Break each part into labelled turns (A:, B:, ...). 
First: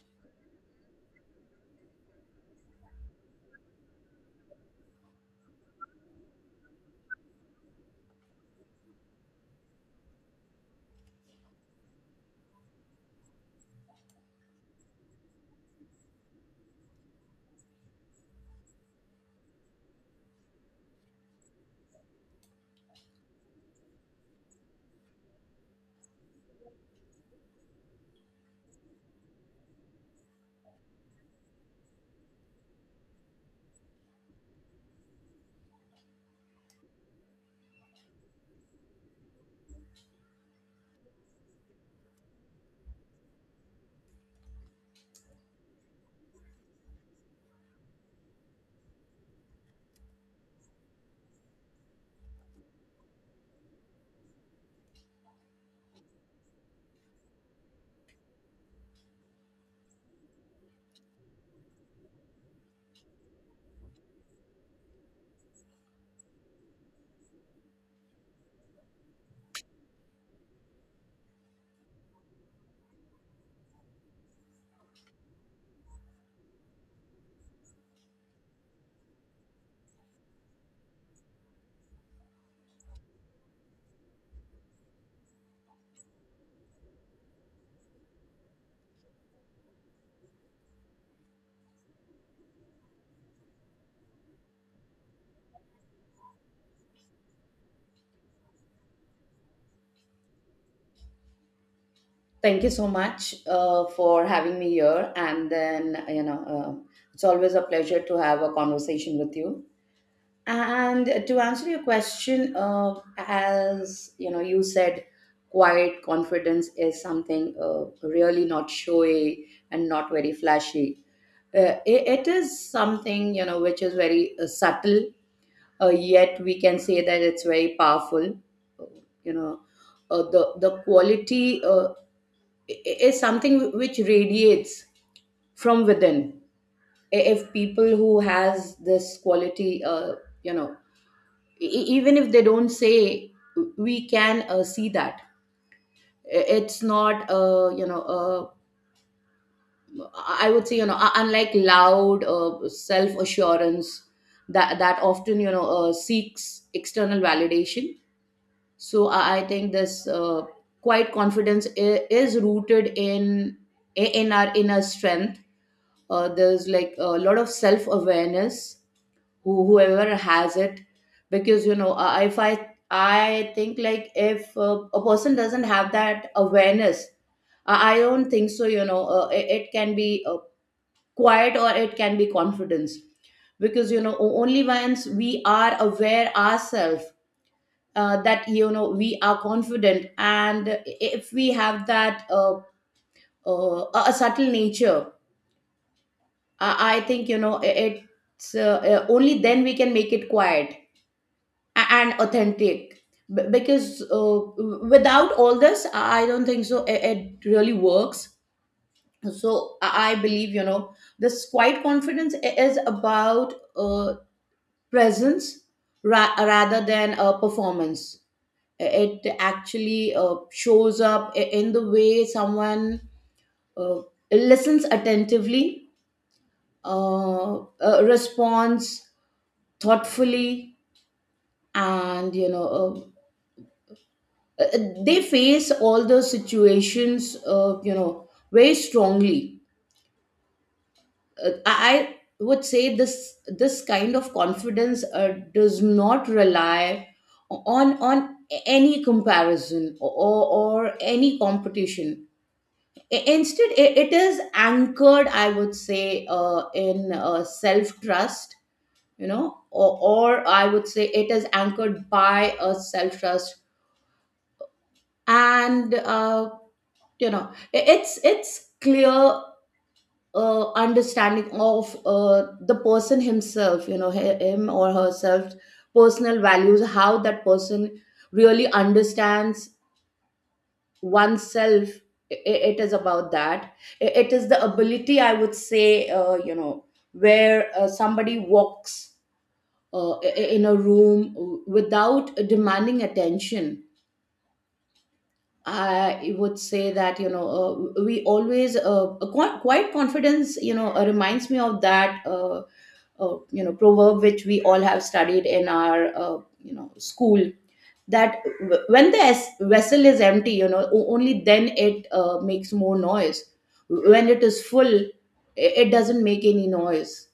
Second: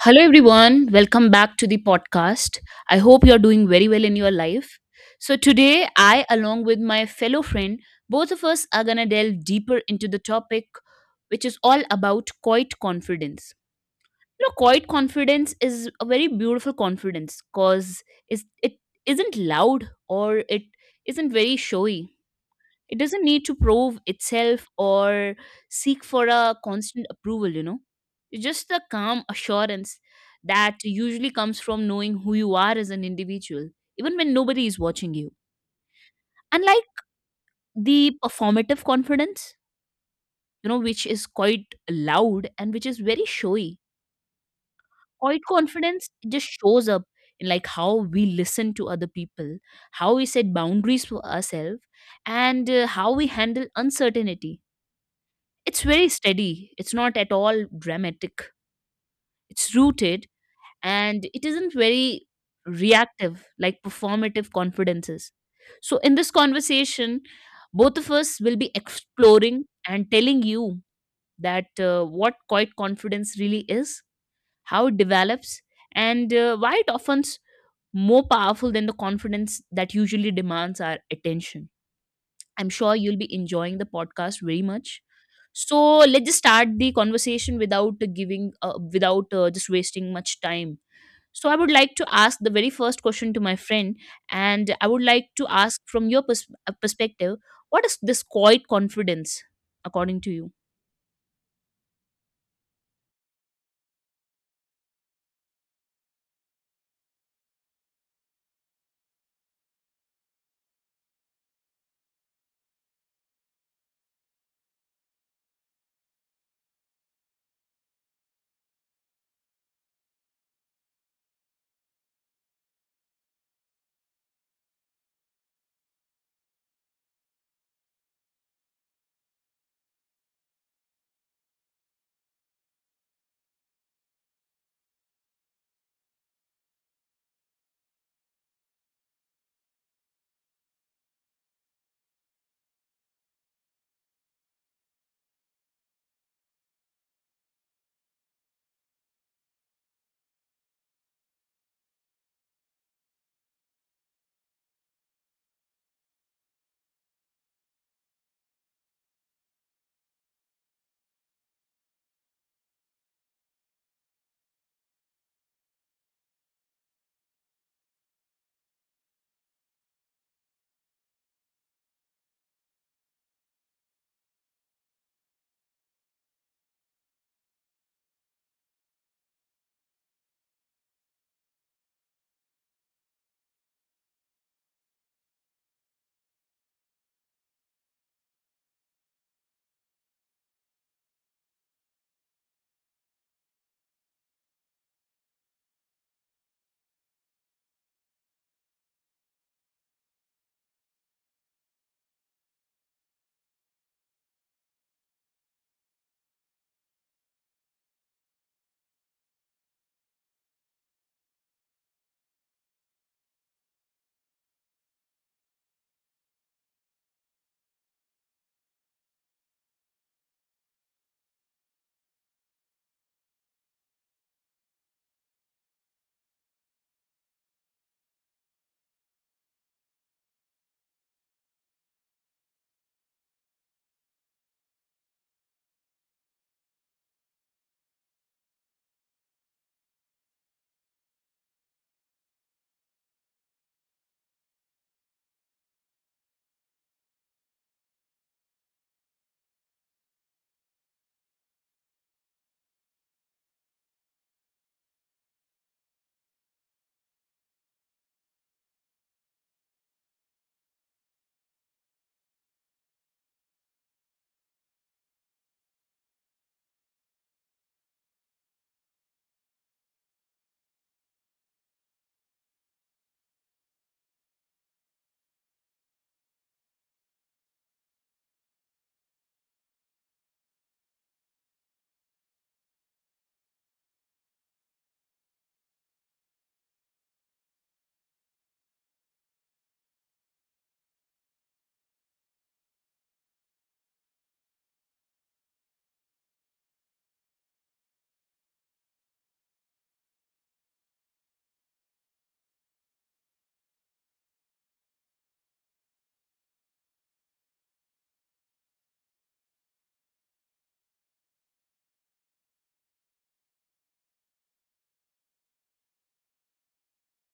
A: Hello, everyone. Welcome back to the podcast. I hope you're doing very well in your life. So today, I, along with my fellow friend, both of us are going to delve deeper into the topic, which is all about quiet confidence. You know, quiet confidence is a very beautiful confidence because it isn't loud or it isn't very showy, it doesn't need to prove itself or seek for a constant approval, you know. It's just the calm assurance that usually comes from knowing who you are as an individual, even when nobody is watching you. Unlike the performative confidence, you know, which is quite loud and which is very showy, quiet confidence just shows up in like how we listen to other people, how we set boundaries for ourselves, and how we handle uncertainty. It's very steady. It's not at all dramatic. It's rooted and it isn't very reactive like performative confidences. So, in this conversation, both of us will be exploring and telling you that what quiet confidence really is, how it develops, and why it often's more powerful than the confidence that usually demands our attention. I'm sure you'll be enjoying the podcast very much. So let's just start the conversation without without just wasting much time. So I would like to ask the very first question to my friend, and I would like to ask from your perspective, what is this quiet confidence, according to you?
B: Thank you so much, for having me here. And then, it's always a pleasure to have a conversation with you. And to answer your question, as you know, you said, quiet confidence is something, really not showy and not very flashy. It is something, which is very, subtle, yet we can say that it's very powerful. You know, the quality, i- is something which radiates from within. If people who has this quality, you know even if they don't say, we can, see that. It's not, I would say, unlike loud, self assurance, that often, seeks external validation. So I think this, quiet confidence is rooted in, our inner strength. There's, like, a lot of self awareness, whoever has it, because, if I I think, like, if, a person doesn't have that awareness, I don't think so. It can be, quiet, or it can be confidence, because, only once we are aware ourselves, that, we are confident. And if we have that, a subtle nature, I think, you know I- it's only then we can make it quiet, and authentic. Because without all this, I don't think so. It really works. So I believe, this quiet confidence is about, presence, rather than a performance. It actually, shows up, in the way someone, uh, listens attentively, responds thoughtfully, and, uh, uh, they face all those situations, very strongly. Uh, i I would say this, kind of confidence, does not rely on any comparison, or any competition. Instead, it is anchored, I would say, in, self trust. You know or, or I would say it is anchored by a self trust. And, you know it's clear, understanding of, the person himself, him or herself, personal values, how that person really understands oneself. It is about that. It is the ability, I would say, where, somebody walks, in a room, without demanding attention. I would say that, we always, quite, quite confidence, reminds me of that, proverb which we all have studied in our, school. That, when the, vessel is empty, only then it, makes more noise. When it is full, it doesn't make any noise.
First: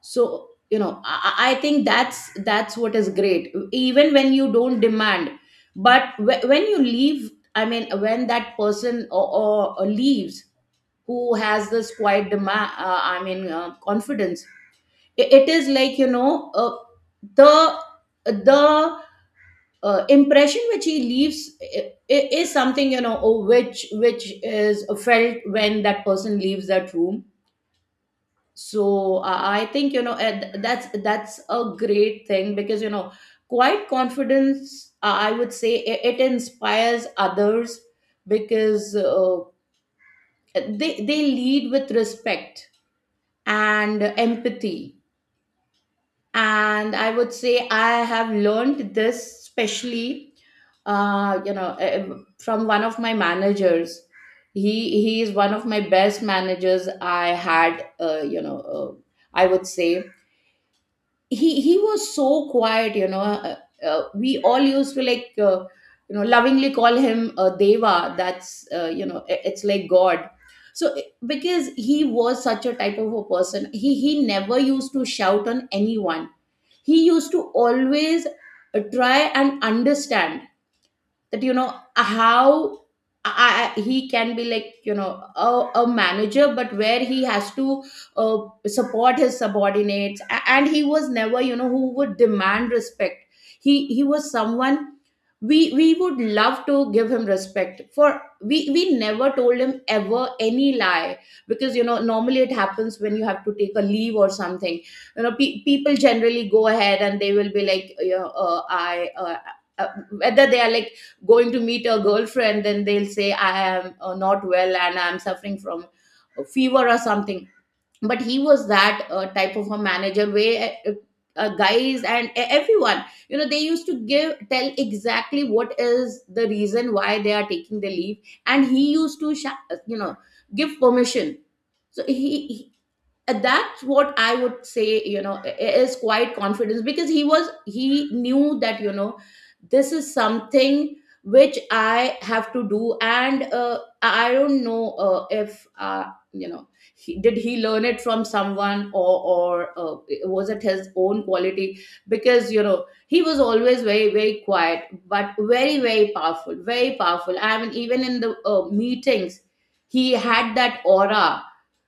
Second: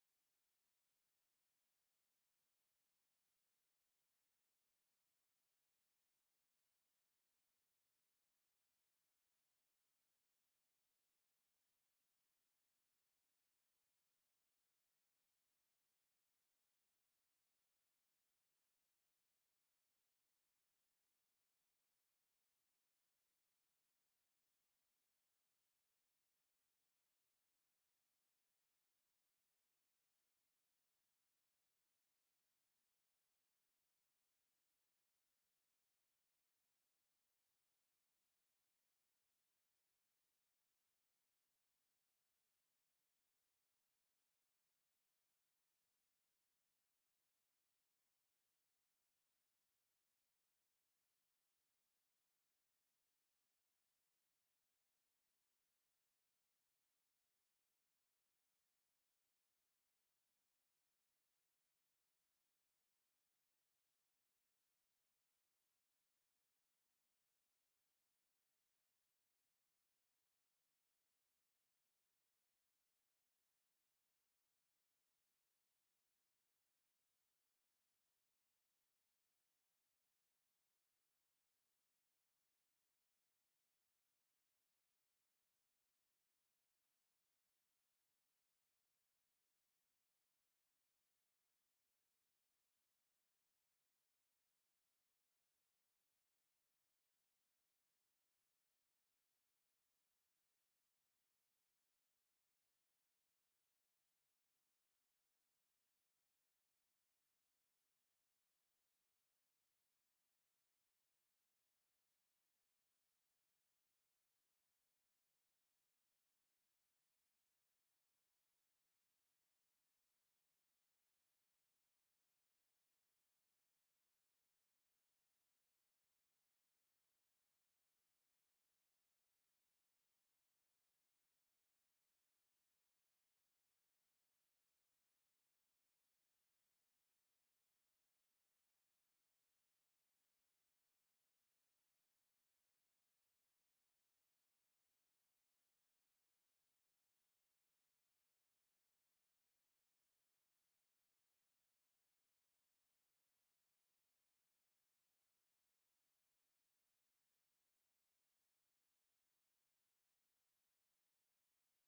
B: So I think that's what is great, even when you don't demand. But, when you leave, I mean when that person, or leaves, who has this quiet demand, I mean, confidence, it is like, the, the impression which he leaves is something, oh, which is felt when that person leaves that room. So, I think, and that's a great thing, because, quiet confidence, I would say, it inspires others, because, they lead with respect and empathy. And I would say I have learned this, especially, uh, you know eh, from one of my managers. He is one of my best managers I had, uh, I would say. He was so quiet, we all used to, like, lovingly call him, Deva — that's, it's like god. Because he was such a type of a person, he never used to shout on anyone. He used to always, try and understand that, how, he can be like, a manager, but where he has to, uh, support his subordinates. And he was never, who would demand respect. He was someone we would love to give him respect, for we never told him ever any lie. Because, normally it happens when you have to take a leave or something. People generally go ahead and they will be like, you know I uh, whether they are, like, going to meet a girlfriend, then they'll say, I am, not well, and I'm suffering from a fever or something. But he was that, type of a manager, where, guys and, everyone, they used to give tell exactly what is the reason why they are taking the leave. And he used to, give permission. So he That's what I would say, is quite confidence. Because, he knew that, this is something which I have to do. And, I don't know, if, uh, you know did he learn it from someone, or, was it his own quality. Because, he was always very, very quiet, but very, very powerful — very powerful, I mean, even in the, meetings, he had that aura.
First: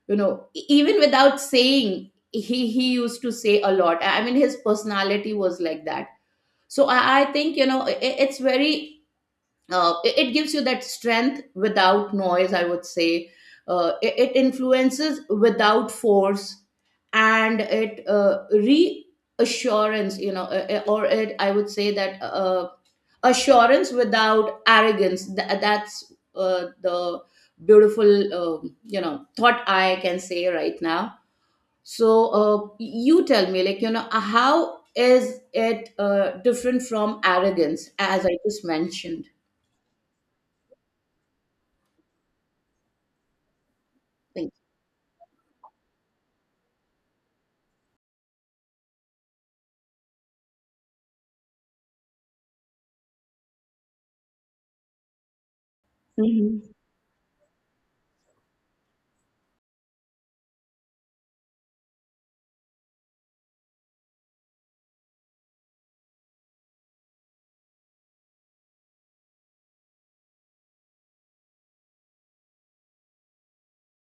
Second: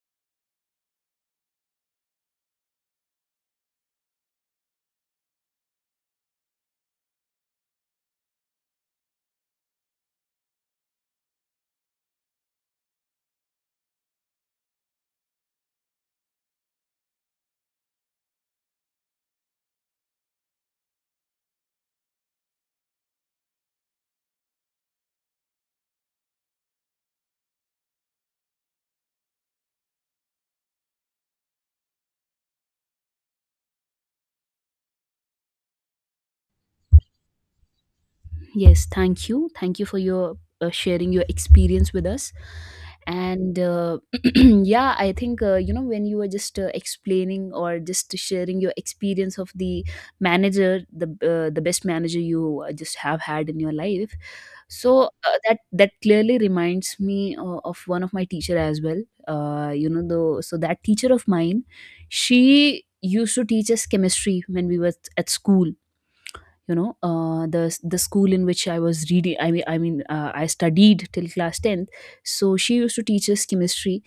B: Even without saying, he used to say a lot. I mean, his personality was like that. So I think, it gives you that strength without noise, I would say. It influences without force. And it, reassurance, or, it I would say, that, assurance without arrogance. That's the beautiful, thought I can say right now. So, you tell me, how is it, different from arrogance, as I just
A: Yes,
B: mentioned.
A: thank you. Thank you for your sharing your experience with us. And yeah, I think you know, when you were just explaining or just sharing your experience of the manager, the best manager you just have had in your life. So that clearly
B: Mhm.
A: reminds me of one of my teacher as well. You know, though, so that teacher of mine, she used to teach us chemistry when we were at school, you know, the school in which I was reading, I mean, I studied till class 10th. So she used to teach us chemistry,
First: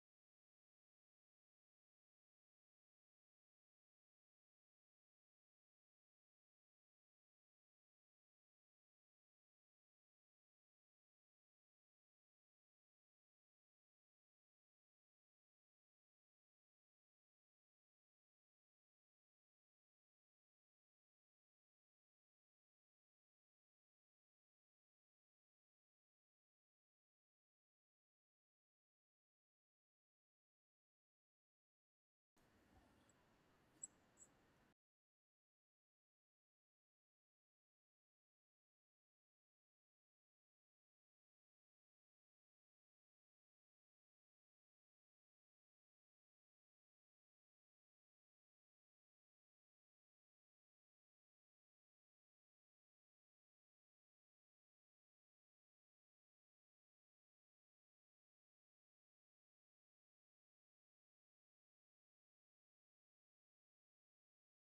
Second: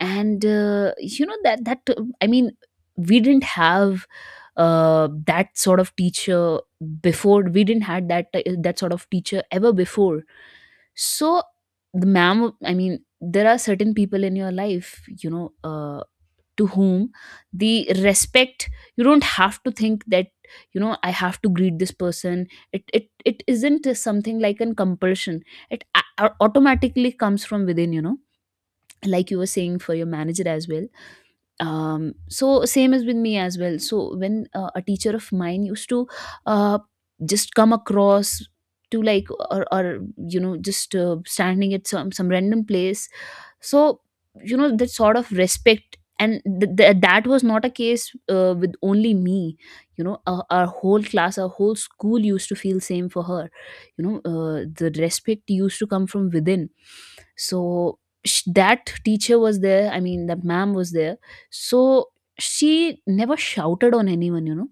A: and you know, that that I mean, we didn't have that sort of teacher before, we didn't had that sort of teacher ever before. So the ma'am, I mean, there are certain people in your life, you know, uh, to whom the respect, you don't have to think that, you know, I have to greet this person. It isn't something like an compulsion, it automatically comes from within, you know, like you were saying for your manager as well. Um, so same as with me as well. So when a teacher of mine used to uh just come across to, like, or you know, just standing at some random place. So you know, that sort of respect, and that was not a case with only me. You know, our whole class, our whole school used to feel same for her. You know, the respect used to come from within. So that teacher was there, I mean, that ma'am was there. So she never shouted on anyone, you know,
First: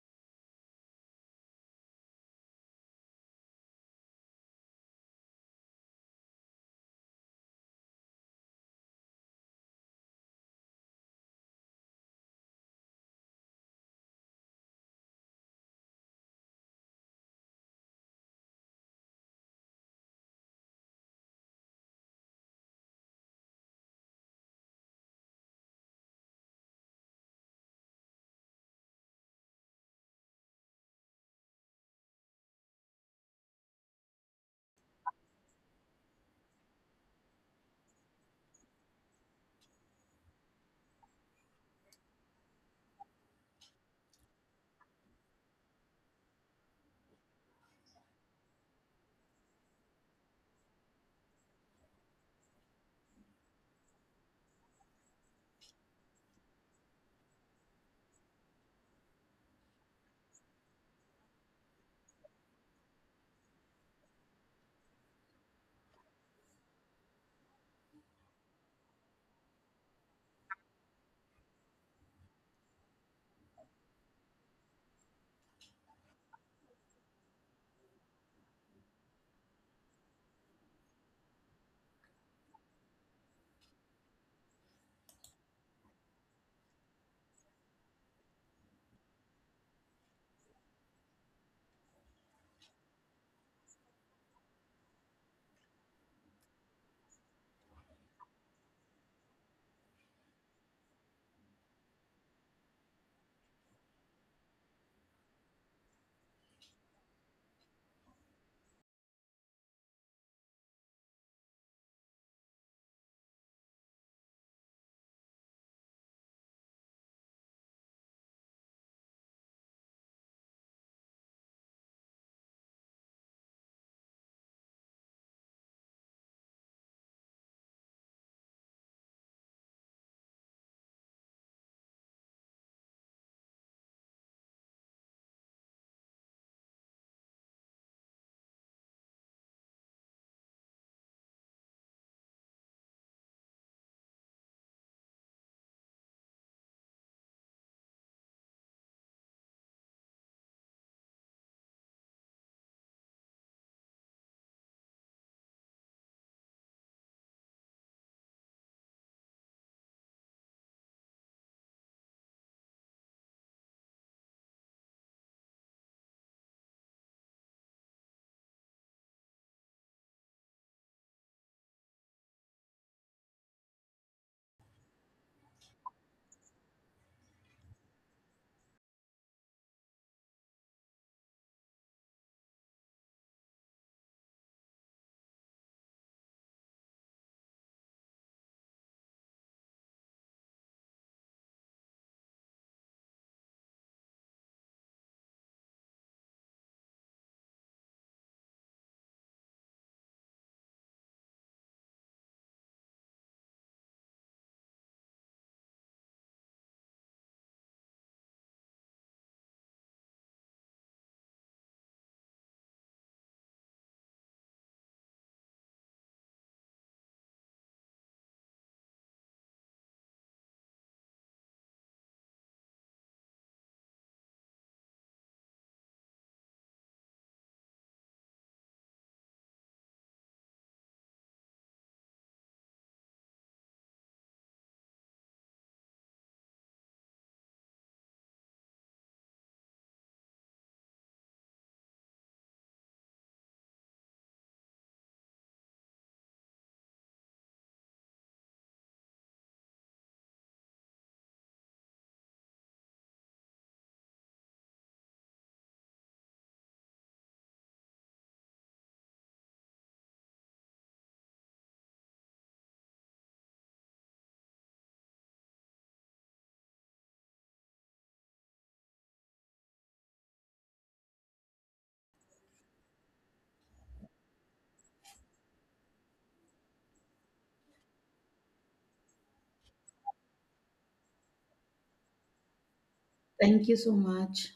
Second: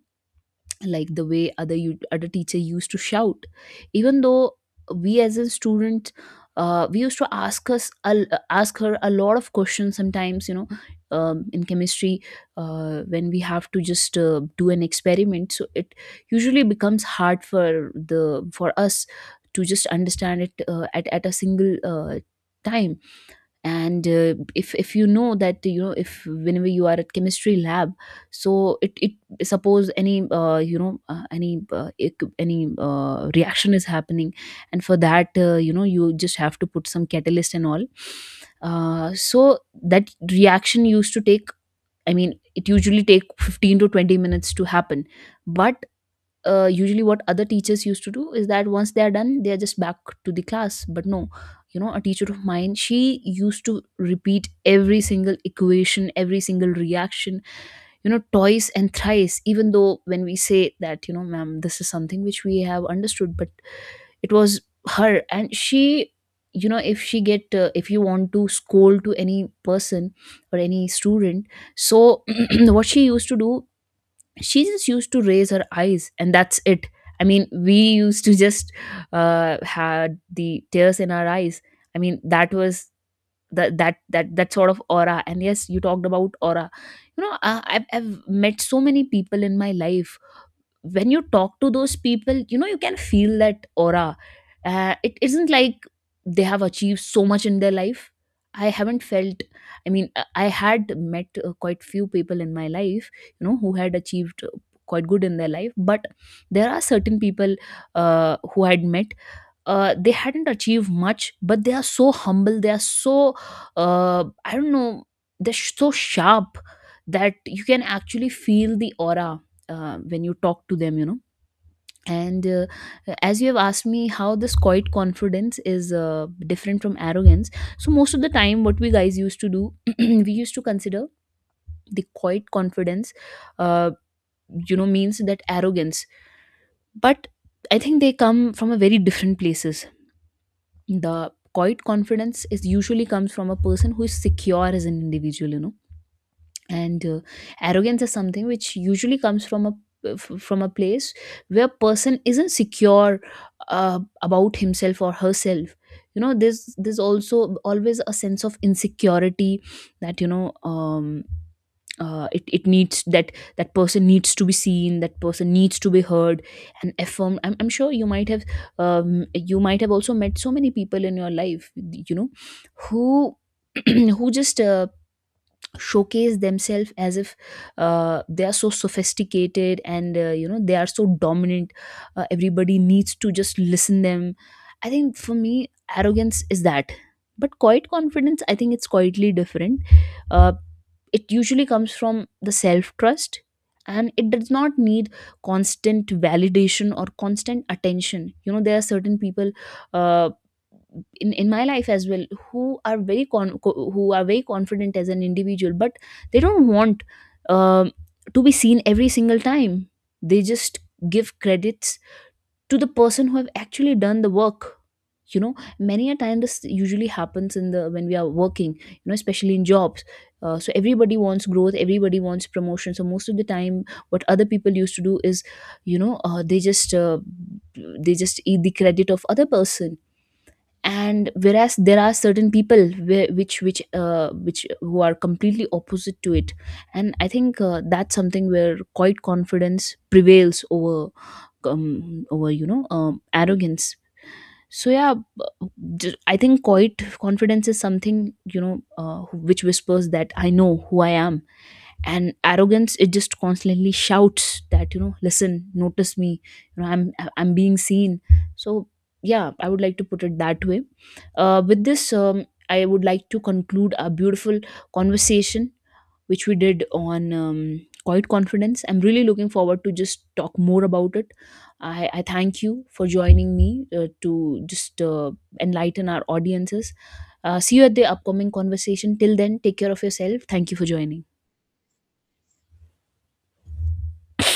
A: like the way other, you other teacher used to shout, even though we as a student, we used to ask us ask her a lot of questions sometimes, you know, in chemistry. Uh, when we have to just do an experiment, so it usually becomes hard for the, for us to just understand it at a single time. And if you know that, you know, if whenever you are at chemistry lab, so it suppose any you know, any reaction is happening, and for that, you know, you just have to put some catalyst and all. Uh, so that reaction used to take, I mean, it usually take 15 to 20 minutes to happen. But usually what other teachers used to do is that once they are done, they are just back to the class. But no, you know, a teacher of mine, she used to repeat every single equation, every single reaction, you know, twice and thrice, even though when we say that, you know, ma'am, this is something which we have understood, but it was her. And she, you know, if she get if you want to scold to any person or any student, so what she used to do, she just used to raise her eyes and that's it. I mean, we used to just had the tears in our eyes. I mean, that was that sort of aura. And yes, you talked about aura. You know, I've met so many people in my life. When you talk to those people, you know, you can feel that aura. Uh, it isn't like they have achieved so much in their life. I haven't felt, I mean, I had met quite few people in my life, you know, who had achieved quite good in their life. But there are certain people who I had met, they hadn't achieved much, but they are so humble, they are so, I don't know, they're so sharp that you can actually feel the aura when you talk to them, you know. And as you have asked me how this quiet confidence is different from arrogance, so most of the time what we guys used to do, we used to consider the quiet confidence uh, you know, means that arrogance. But I think they come from a very different places. The quiet confidence is usually comes from a person who is secure as an individual, you know. And arrogance is something which usually comes from a from a place where person isn't secure about himself or herself. You know, there's also always a sense of insecurity, that, you know, um, it needs that, that person needs to be seen, that person needs to be heard and affirmed. I'm sure you might have, you might have also met so many people in your life, you know, who who just showcase themselves as if they are so sophisticated, and you know, they are so dominant, everybody needs to just listen them. I think for me, arrogance is that. But quiet confidence, I think it's quietly different. Uh, it usually comes from the self trust, and it does not need constant validation or constant attention. You know, there are certain people uh, in my life as well who are very who are very confident as an individual, but they don't want, um, to be seen every single time. They just give credits to the person who have actually done the work, you know. Many a time this usually happens in the, when we are working, you know, especially in jobs. Uh, so everybody wants growth, everybody wants promotion. So most of the time what other people used to do is, you know, they just eat the credit of other person. And whereas there are certain people where, which who are completely opposite to it. And I think that's something where quite confidence prevails over, over, you know, arrogance. So yeah, I think quite confidence is something, you know, which whispers that I know who I am. And arrogance, it just constantly shouts that, you know, listen, notice me, you know, I'm being seen. So yeah, I would like to put it that way. Uh, with this, I would like to conclude our beautiful conversation which we did on, quiet confidence. I'm really looking forward to just talk more about it. I thank you for joining me to just enlighten our audiences. Uh, see you at the upcoming conversation, till then take care of yourself. Thank you for joining.
B: Thank you so much.